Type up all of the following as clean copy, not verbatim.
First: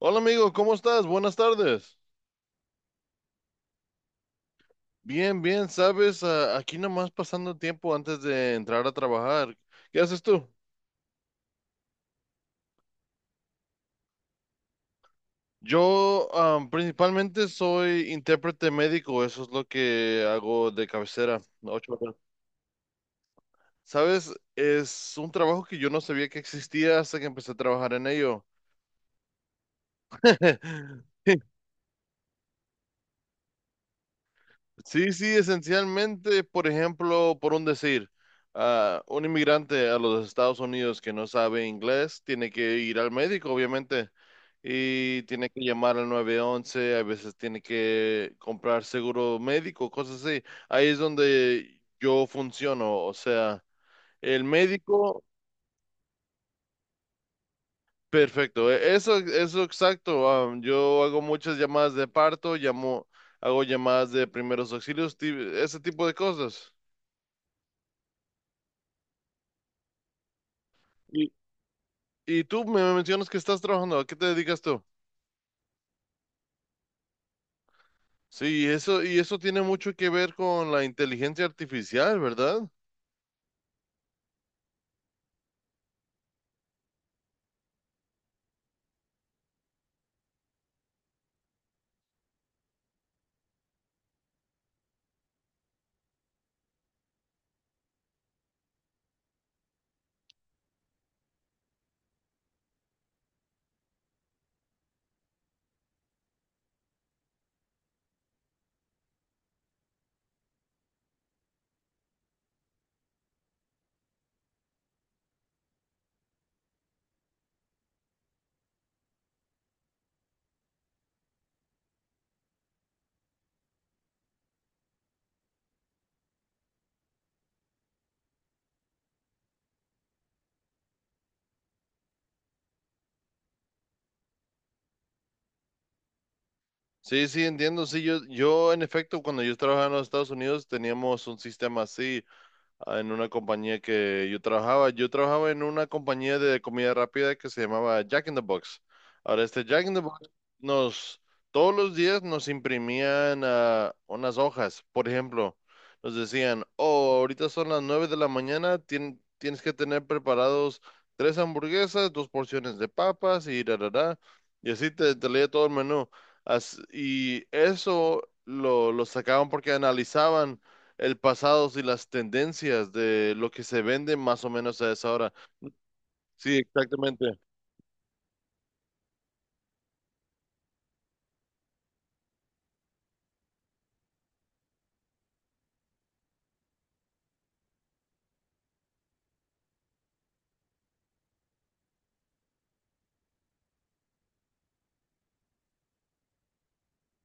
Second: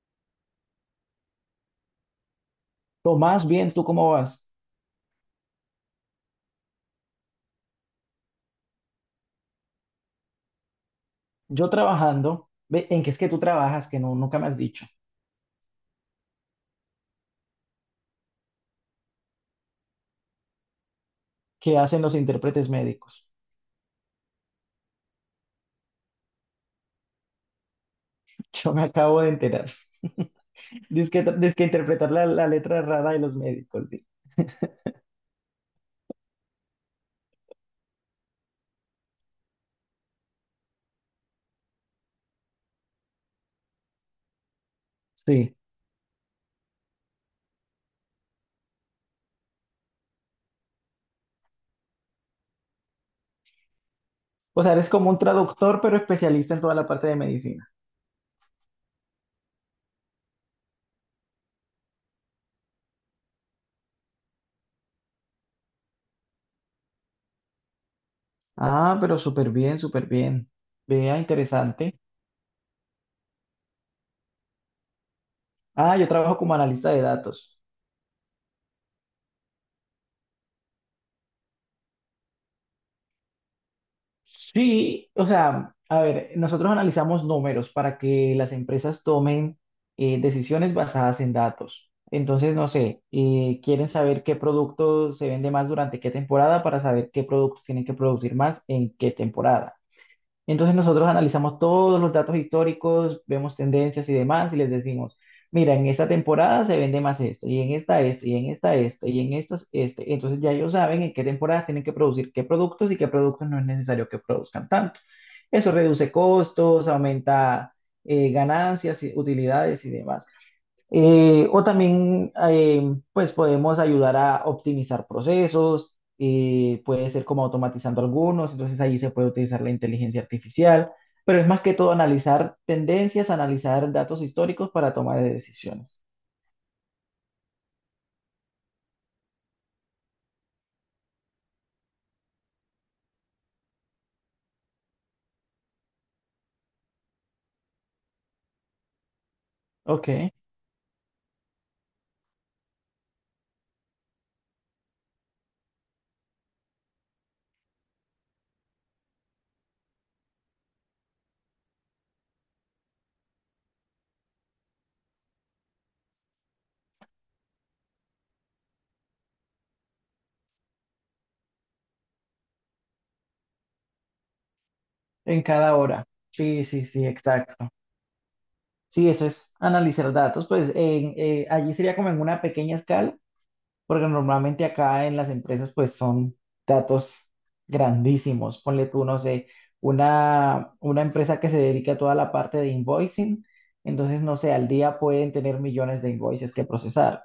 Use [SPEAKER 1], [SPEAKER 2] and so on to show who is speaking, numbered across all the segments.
[SPEAKER 1] Hola amigo, ¿cómo estás? Buenas tardes.
[SPEAKER 2] Tomás, bien, ¿tú cómo vas?
[SPEAKER 1] Bien, bien, sabes, aquí nomás pasando tiempo antes de entrar a trabajar. ¿Qué haces tú?
[SPEAKER 2] Yo trabajando, ve, ¿en qué es que tú trabajas? Que no, nunca me has dicho.
[SPEAKER 1] Yo principalmente soy intérprete médico, eso es lo que hago de cabecera,
[SPEAKER 2] ¿Qué
[SPEAKER 1] ocho
[SPEAKER 2] hacen
[SPEAKER 1] horas.
[SPEAKER 2] los intérpretes médicos?
[SPEAKER 1] Sabes, es un trabajo que yo no sabía que existía hasta que empecé a trabajar en ello.
[SPEAKER 2] Yo me acabo de enterar. Dice que interpretar la letra rara de los médicos, sí.
[SPEAKER 1] Sí, sí, esencialmente, por ejemplo, por un decir, un inmigrante a los Estados Unidos que no sabe inglés tiene que ir al médico, obviamente, y tiene
[SPEAKER 2] Sí.
[SPEAKER 1] que llamar al 911, a veces tiene que comprar seguro médico, cosas así. Ahí es donde yo funciono, o sea, el
[SPEAKER 2] O sea, eres como un
[SPEAKER 1] médico,
[SPEAKER 2] traductor, pero especialista en toda la parte de medicina.
[SPEAKER 1] perfecto, eso exacto. Yo hago muchas llamadas de parto, llamo, hago llamadas de primeros auxilios, ese tipo de cosas.
[SPEAKER 2] Ah, pero súper bien, súper bien. Vea, interesante.
[SPEAKER 1] Y tú me mencionas que estás trabajando, ¿a qué te dedicas tú?
[SPEAKER 2] Ah, yo trabajo como analista de datos.
[SPEAKER 1] Sí, eso, y eso tiene mucho que ver con la inteligencia artificial, ¿verdad?
[SPEAKER 2] Sí, o sea, a ver, nosotros analizamos números para que las empresas tomen decisiones basadas en datos. Entonces, no sé, quieren saber qué producto se vende más durante qué temporada para saber qué productos tienen que producir más en qué temporada. Entonces nosotros analizamos todos los datos históricos, vemos tendencias y demás y les decimos, mira, en esta temporada se vende más este, y en esta este, y en esta este, y en estas este. Entonces ya ellos saben en qué temporadas tienen que producir qué productos y qué productos no es necesario que produzcan tanto. Eso reduce costos, aumenta ganancias, y- utilidades y demás. O también, pues podemos ayudar a optimizar procesos, puede ser como automatizando algunos, entonces ahí se puede utilizar la inteligencia artificial, pero es más que todo analizar tendencias, analizar datos históricos para tomar decisiones.
[SPEAKER 1] Sí, sí, entiendo. Sí, yo en efecto, cuando yo trabajaba en los Estados Unidos teníamos un sistema así. En una compañía que yo trabajaba. Yo trabajaba en una compañía de comida rápida que se llamaba Jack in the Box. Ahora, este Jack in the
[SPEAKER 2] Ok,
[SPEAKER 1] Box nos, todos los días nos imprimían unas hojas. Por ejemplo, nos decían, oh, ahorita son las 9 de la mañana, tienes que tener preparados tres hamburguesas, dos porciones de papas y da, da, da. Y así te leía todo el menú. Y eso lo sacaban porque analizaban el pasado y las tendencias de lo que se vende más o menos a esa hora.
[SPEAKER 2] en cada hora.
[SPEAKER 1] Sí,
[SPEAKER 2] Sí, sí, sí,
[SPEAKER 1] exactamente.
[SPEAKER 2] exacto. Sí, eso es analizar datos, pues en- allí sería como en una pequeña escala. Porque normalmente acá en las empresas pues son datos grandísimos. Ponle tú, no sé, una empresa que se dedica a toda la parte de invoicing, entonces no sé, al día pueden tener millones de invoices que procesar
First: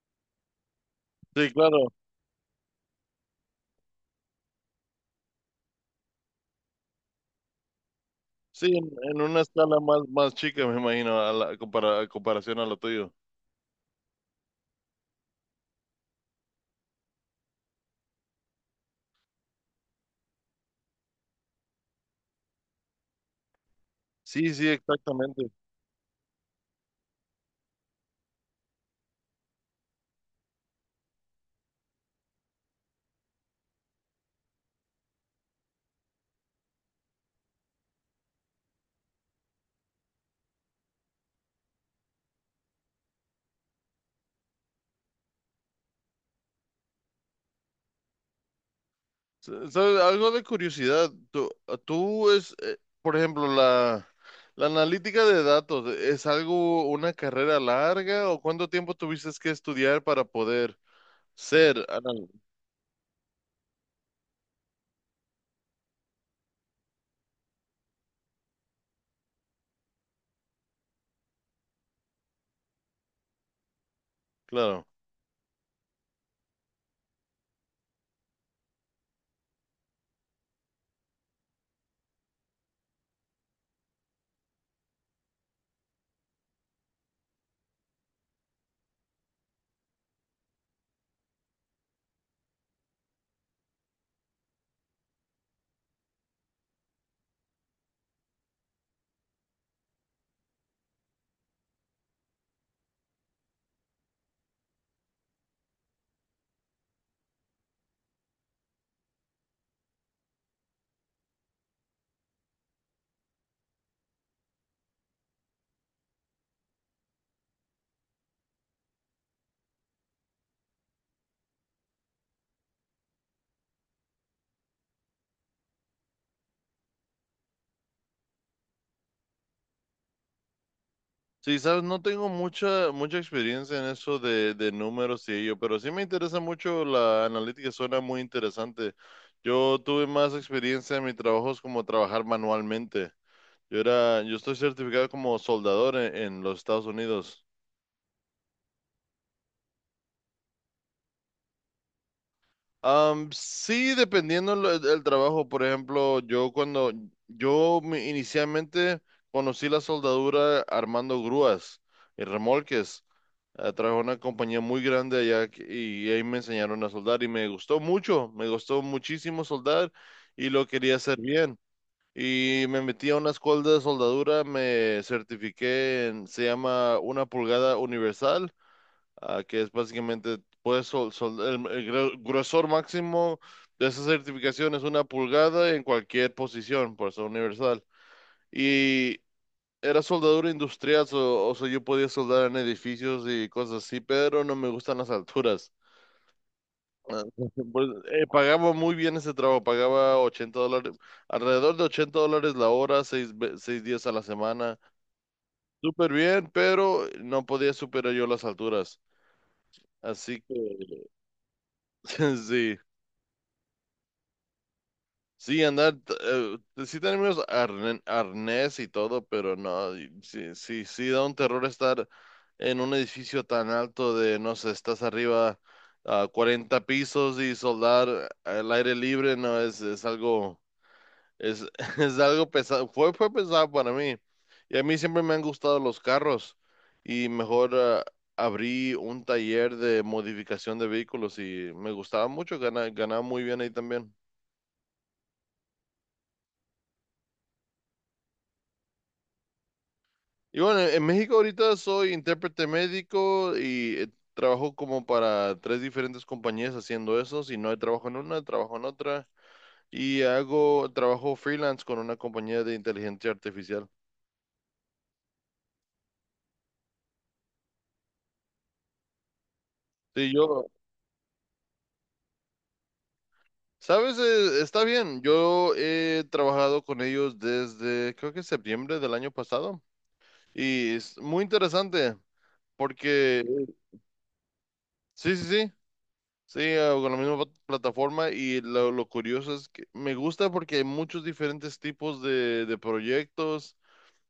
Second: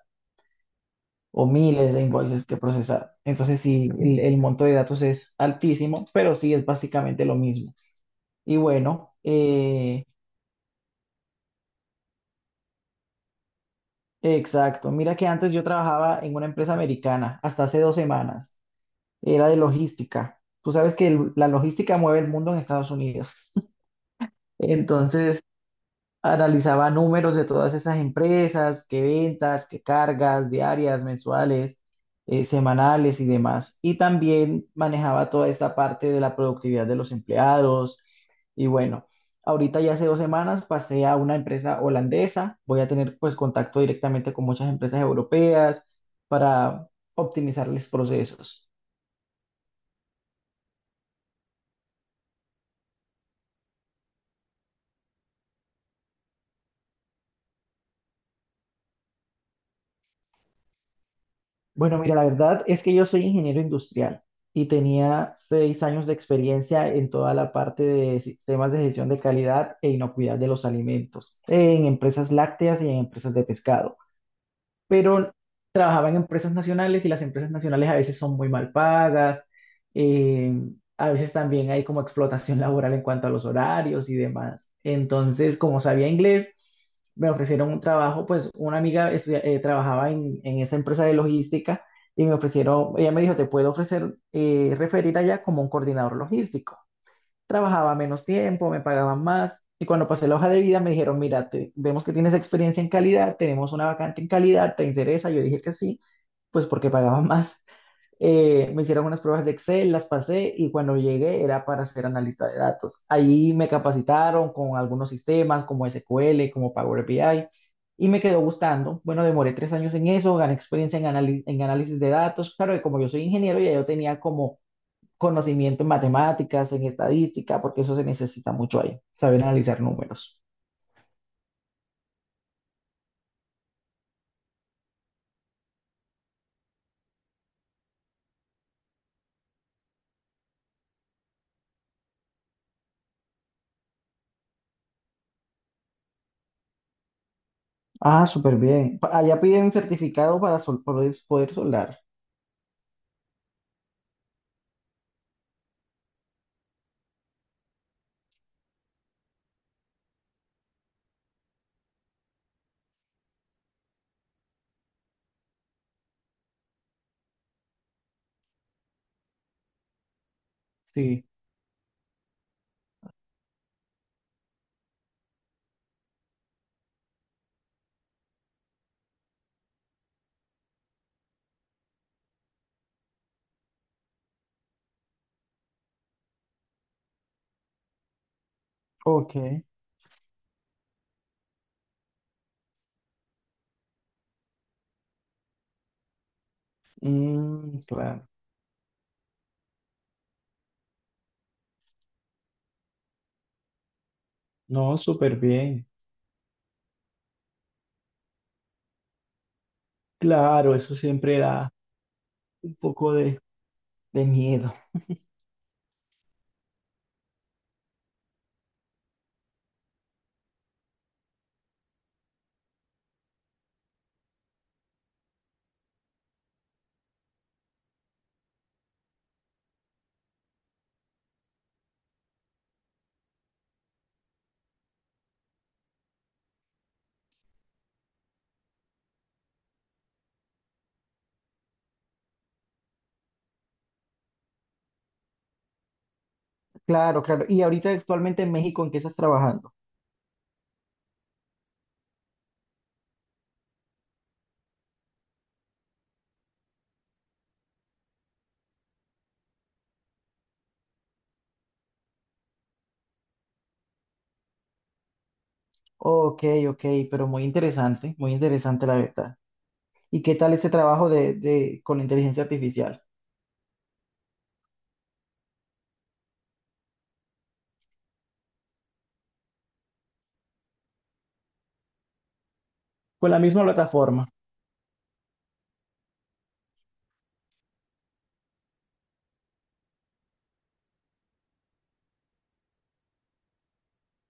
[SPEAKER 2] o
[SPEAKER 1] Sí,
[SPEAKER 2] miles
[SPEAKER 1] claro.
[SPEAKER 2] de invoices que procesar. Entonces sí, el monto de datos es altísimo, pero sí es básicamente lo mismo. Y
[SPEAKER 1] Sí,
[SPEAKER 2] bueno,
[SPEAKER 1] en una escala más, más chica, me imagino, a la a comparación a lo tuyo.
[SPEAKER 2] exacto. Mira que antes yo trabajaba en una empresa americana hasta hace 2 semanas. Era de logística. Tú sabes que el- la logística mueve el mundo en Estados Unidos.
[SPEAKER 1] Sí, sí,
[SPEAKER 2] Entonces,
[SPEAKER 1] exactamente.
[SPEAKER 2] analizaba números de todas esas empresas, qué ventas, qué cargas diarias, mensuales, semanales y demás. Y también manejaba toda esta parte de la productividad de los empleados. Y bueno, ahorita ya hace 2 semanas pasé a una empresa holandesa. Voy a tener pues contacto directamente con muchas empresas europeas para optimizarles procesos.
[SPEAKER 1] ¿Sabes? Algo de curiosidad. Tú es, por ejemplo, la analítica de datos, ¿es algo, una carrera larga o cuánto tiempo tuviste que estudiar para poder ser
[SPEAKER 2] Bueno, mira, la
[SPEAKER 1] anal?
[SPEAKER 2] verdad es que yo soy ingeniero industrial y tenía 6 años de experiencia en toda la parte de sistemas de gestión de calidad e inocuidad de los alimentos, en empresas lácteas y en empresas de pescado,
[SPEAKER 1] Claro.
[SPEAKER 2] pero trabajaba en empresas nacionales y las empresas nacionales a veces son muy mal pagas, eh, a veces también hay como explotación laboral en cuanto a los horarios y demás. Entonces, como sabía inglés, me ofrecieron un trabajo, pues una amiga trabajaba en esa empresa de logística y me ofrecieron, ella me dijo, te puedo ofrecer, referir allá como un coordinador logístico. Trabajaba menos tiempo, me pagaban más. Y cuando pasé la hoja de vida me dijeron, mira, te- vemos que tienes experiencia en calidad, tenemos una vacante en calidad, ¿te interesa? Yo dije que sí, pues porque pagaban más. Me hicieron unas pruebas de Excel, las pasé y cuando llegué era para ser analista de datos. Ahí me capacitaron con algunos sistemas como SQL, como Power BI y me quedó gustando. Bueno, demoré 3 años en eso, gané experiencia en, anali- en análisis de datos. Claro que como yo soy ingeniero, ya yo tenía como conocimiento en matemáticas, en estadística, porque eso se necesita mucho ahí, saber analizar números.
[SPEAKER 1] Sí, sabes, no tengo mucha, mucha experiencia en eso de números y ello, pero sí me interesa mucho la analítica, suena muy interesante. Yo tuve más experiencia en mi trabajo es como trabajar manualmente. Yo estoy certificado como soldador en los Estados Unidos.
[SPEAKER 2] Ah, súper bien. Pa- Allá piden certificado para sol- poder, poder soldar.
[SPEAKER 1] Sí, dependiendo del trabajo. Por ejemplo, yo cuando inicialmente conocí la soldadura armando grúas y remolques. Trabajé en una compañía muy grande allá y ahí me enseñaron a soldar y me gustó mucho, me gustó muchísimo soldar y lo quería hacer
[SPEAKER 2] Sí.
[SPEAKER 1] bien. Y me metí a una escuela de soldadura, me certifiqué en, se llama 1 pulgada universal que es básicamente, puedes el gruesor máximo de esa certificación es 1 pulgada en cualquier posición, por eso universal. Y
[SPEAKER 2] Ok.
[SPEAKER 1] era soldadura industrial, o sea, yo podía soldar en edificios y cosas así, pero no me gustan las alturas. Ah,
[SPEAKER 2] Mm,
[SPEAKER 1] Pues,
[SPEAKER 2] claro.
[SPEAKER 1] pagaba muy bien ese trabajo, pagaba $80, alrededor de $80 la hora, 6 días a la semana.
[SPEAKER 2] No, súper bien.
[SPEAKER 1] Súper bien, pero no podía superar yo las alturas. Así
[SPEAKER 2] Claro, eso
[SPEAKER 1] que,
[SPEAKER 2] siempre da un
[SPEAKER 1] sí.
[SPEAKER 2] poco de miedo.
[SPEAKER 1] Sí, andar, pues, sí tenemos arnés y todo, pero no, y sí, sí, sí da un terror estar en un edificio tan alto de, no sé, estás arriba a 40 pisos y soldar al aire libre, no, es algo, es, es algo pesado, fue pesado para mí. Y a mí siempre me han gustado los carros y mejor abrí un taller de modificación de vehículos y me gustaba mucho, ganaba muy bien ahí también.
[SPEAKER 2] Claro, claro. Y ahorita actualmente en México, ¿en qué estás trabajando?
[SPEAKER 1] Y bueno, en México ahorita soy intérprete médico y trabajo como para tres diferentes compañías haciendo eso. Si no hay trabajo en una, trabajo en otra. Y hago trabajo freelance con una compañía de inteligencia artificial.
[SPEAKER 2] Ok, ok, pero muy interesante la verdad. ¿Y
[SPEAKER 1] Sí,
[SPEAKER 2] qué tal
[SPEAKER 1] yo,
[SPEAKER 2] ese trabajo de, con la inteligencia artificial?
[SPEAKER 1] sabes, está bien. Yo he trabajado con ellos desde creo que septiembre del año pasado. Y es muy interesante
[SPEAKER 2] Con la
[SPEAKER 1] porque,
[SPEAKER 2] misma plataforma,
[SPEAKER 1] sí, sí, sí. Sí, con la misma plataforma y lo curioso es que me gusta porque hay muchos diferentes tipos de proyectos,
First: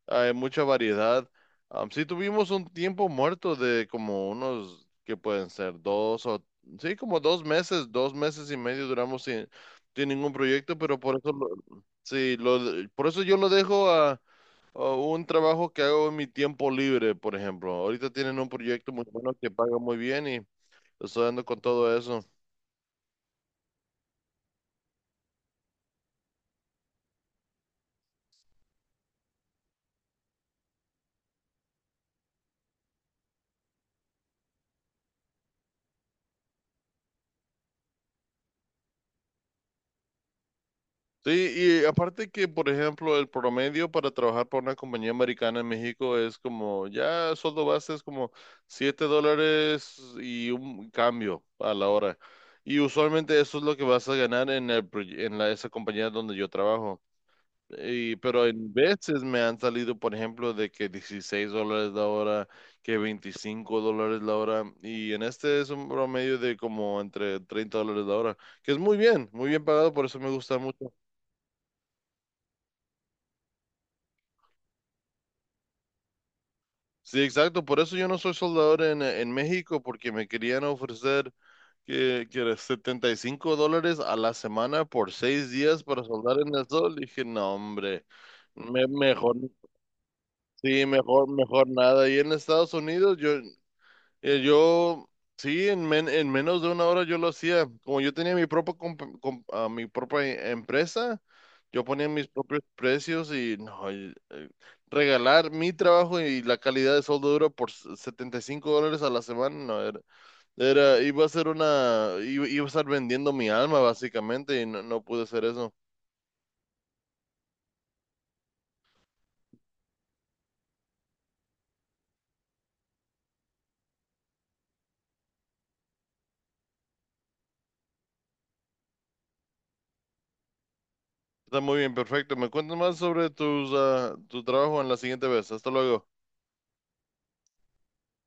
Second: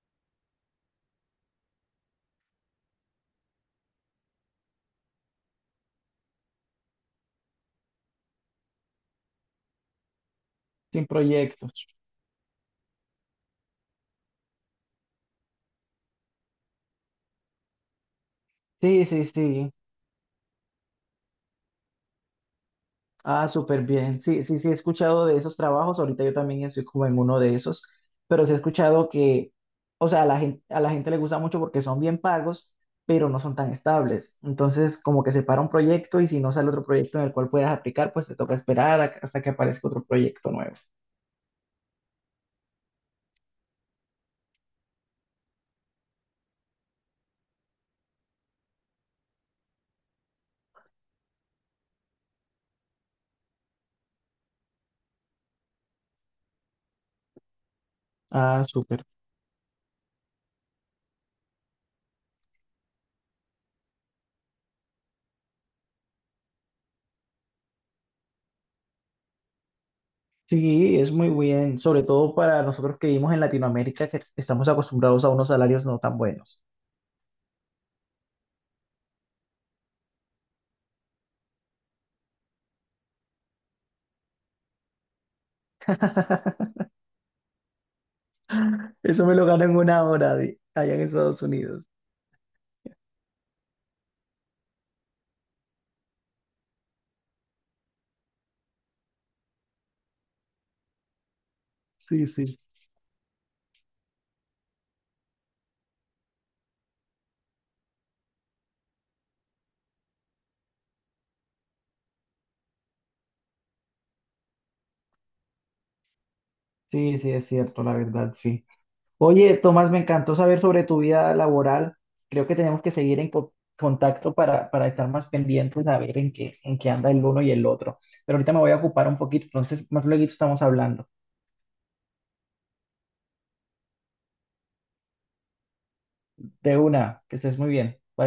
[SPEAKER 1] hay mucha variedad. Sí tuvimos un tiempo muerto de como unos, que pueden ser dos o, sí, como 2 meses, 2 meses y medio duramos sin ningún proyecto, pero
[SPEAKER 2] sin
[SPEAKER 1] por eso,
[SPEAKER 2] proyectos.
[SPEAKER 1] sí, por eso yo lo dejo a un trabajo que hago en mi tiempo libre, por ejemplo. Ahorita tienen un proyecto muy
[SPEAKER 2] Sí, sí,
[SPEAKER 1] bueno que
[SPEAKER 2] sí.
[SPEAKER 1] paga muy bien y estoy dando con todo eso.
[SPEAKER 2] Ah, súper bien. Sí, sí, sí, he escuchado de esos trabajos. Ahorita yo también estoy como en uno de esos, pero sí he escuchado que, o sea, a la gente le gusta mucho porque son bien pagos, pero no son tan estables. Entonces, como que se para un proyecto y si no sale otro proyecto en el cual puedas aplicar, pues te toca esperar a- hasta que aparezca otro proyecto nuevo.
[SPEAKER 1] Sí, y aparte que, por ejemplo, el promedio para trabajar para una compañía americana en México es como, ya sueldo base es como $7 y un cambio a la hora. Y usualmente eso es lo que vas a ganar en el, proye- en la, esa compañía donde yo trabajo. Y, pero
[SPEAKER 2] Ah,
[SPEAKER 1] en
[SPEAKER 2] súper.
[SPEAKER 1] veces me han salido, por ejemplo, de que $16 la hora, que $25 la hora. Y en este es un promedio de como entre $30 la hora, que es muy bien pagado, por eso me gusta mucho.
[SPEAKER 2] Sí, es muy bien, sobre todo para nosotros que vivimos en Latinoamérica, que estamos acostumbrados a unos salarios no tan buenos.
[SPEAKER 1] Sí, exacto. Por eso yo no soy soldador en México, porque me querían ofrecer que era $75 a la semana por 6 días para soldar en el sol. Dije, no, hombre,
[SPEAKER 2] Eso me
[SPEAKER 1] mejor,
[SPEAKER 2] lo gano en una hora de,
[SPEAKER 1] sí,
[SPEAKER 2] allá en
[SPEAKER 1] mejor,
[SPEAKER 2] Estados
[SPEAKER 1] mejor
[SPEAKER 2] Unidos.
[SPEAKER 1] nada. Y en Estados Unidos, yo eh, yo, sí, en menos de 1 hora yo lo hacía. Como yo tenía mi propia, mi propia empresa, yo ponía
[SPEAKER 2] Sí,
[SPEAKER 1] mis
[SPEAKER 2] sí,
[SPEAKER 1] propios precios y no, y, regalar mi trabajo y la calidad de soldo duro por $75 a la semana, no, era, iba a ser una, iba, iba a estar vendiendo mi alma básicamente y no, no pude hacer eso.
[SPEAKER 2] sí, sí, es cierto, la verdad, sí. Oye, Tomás, me encantó saber sobre tu vida laboral. Creo que tenemos que seguir en co- contacto para estar más pendientes a ver en qué anda el uno y el otro. Pero ahorita me voy a ocupar un poquito, entonces más luego estamos hablando.
[SPEAKER 1] Está muy bien, perfecto. Me cuentas más sobre tus, tu trabajo en la siguiente vez. Hasta luego.
[SPEAKER 2] De una, que estés muy bien. Bye.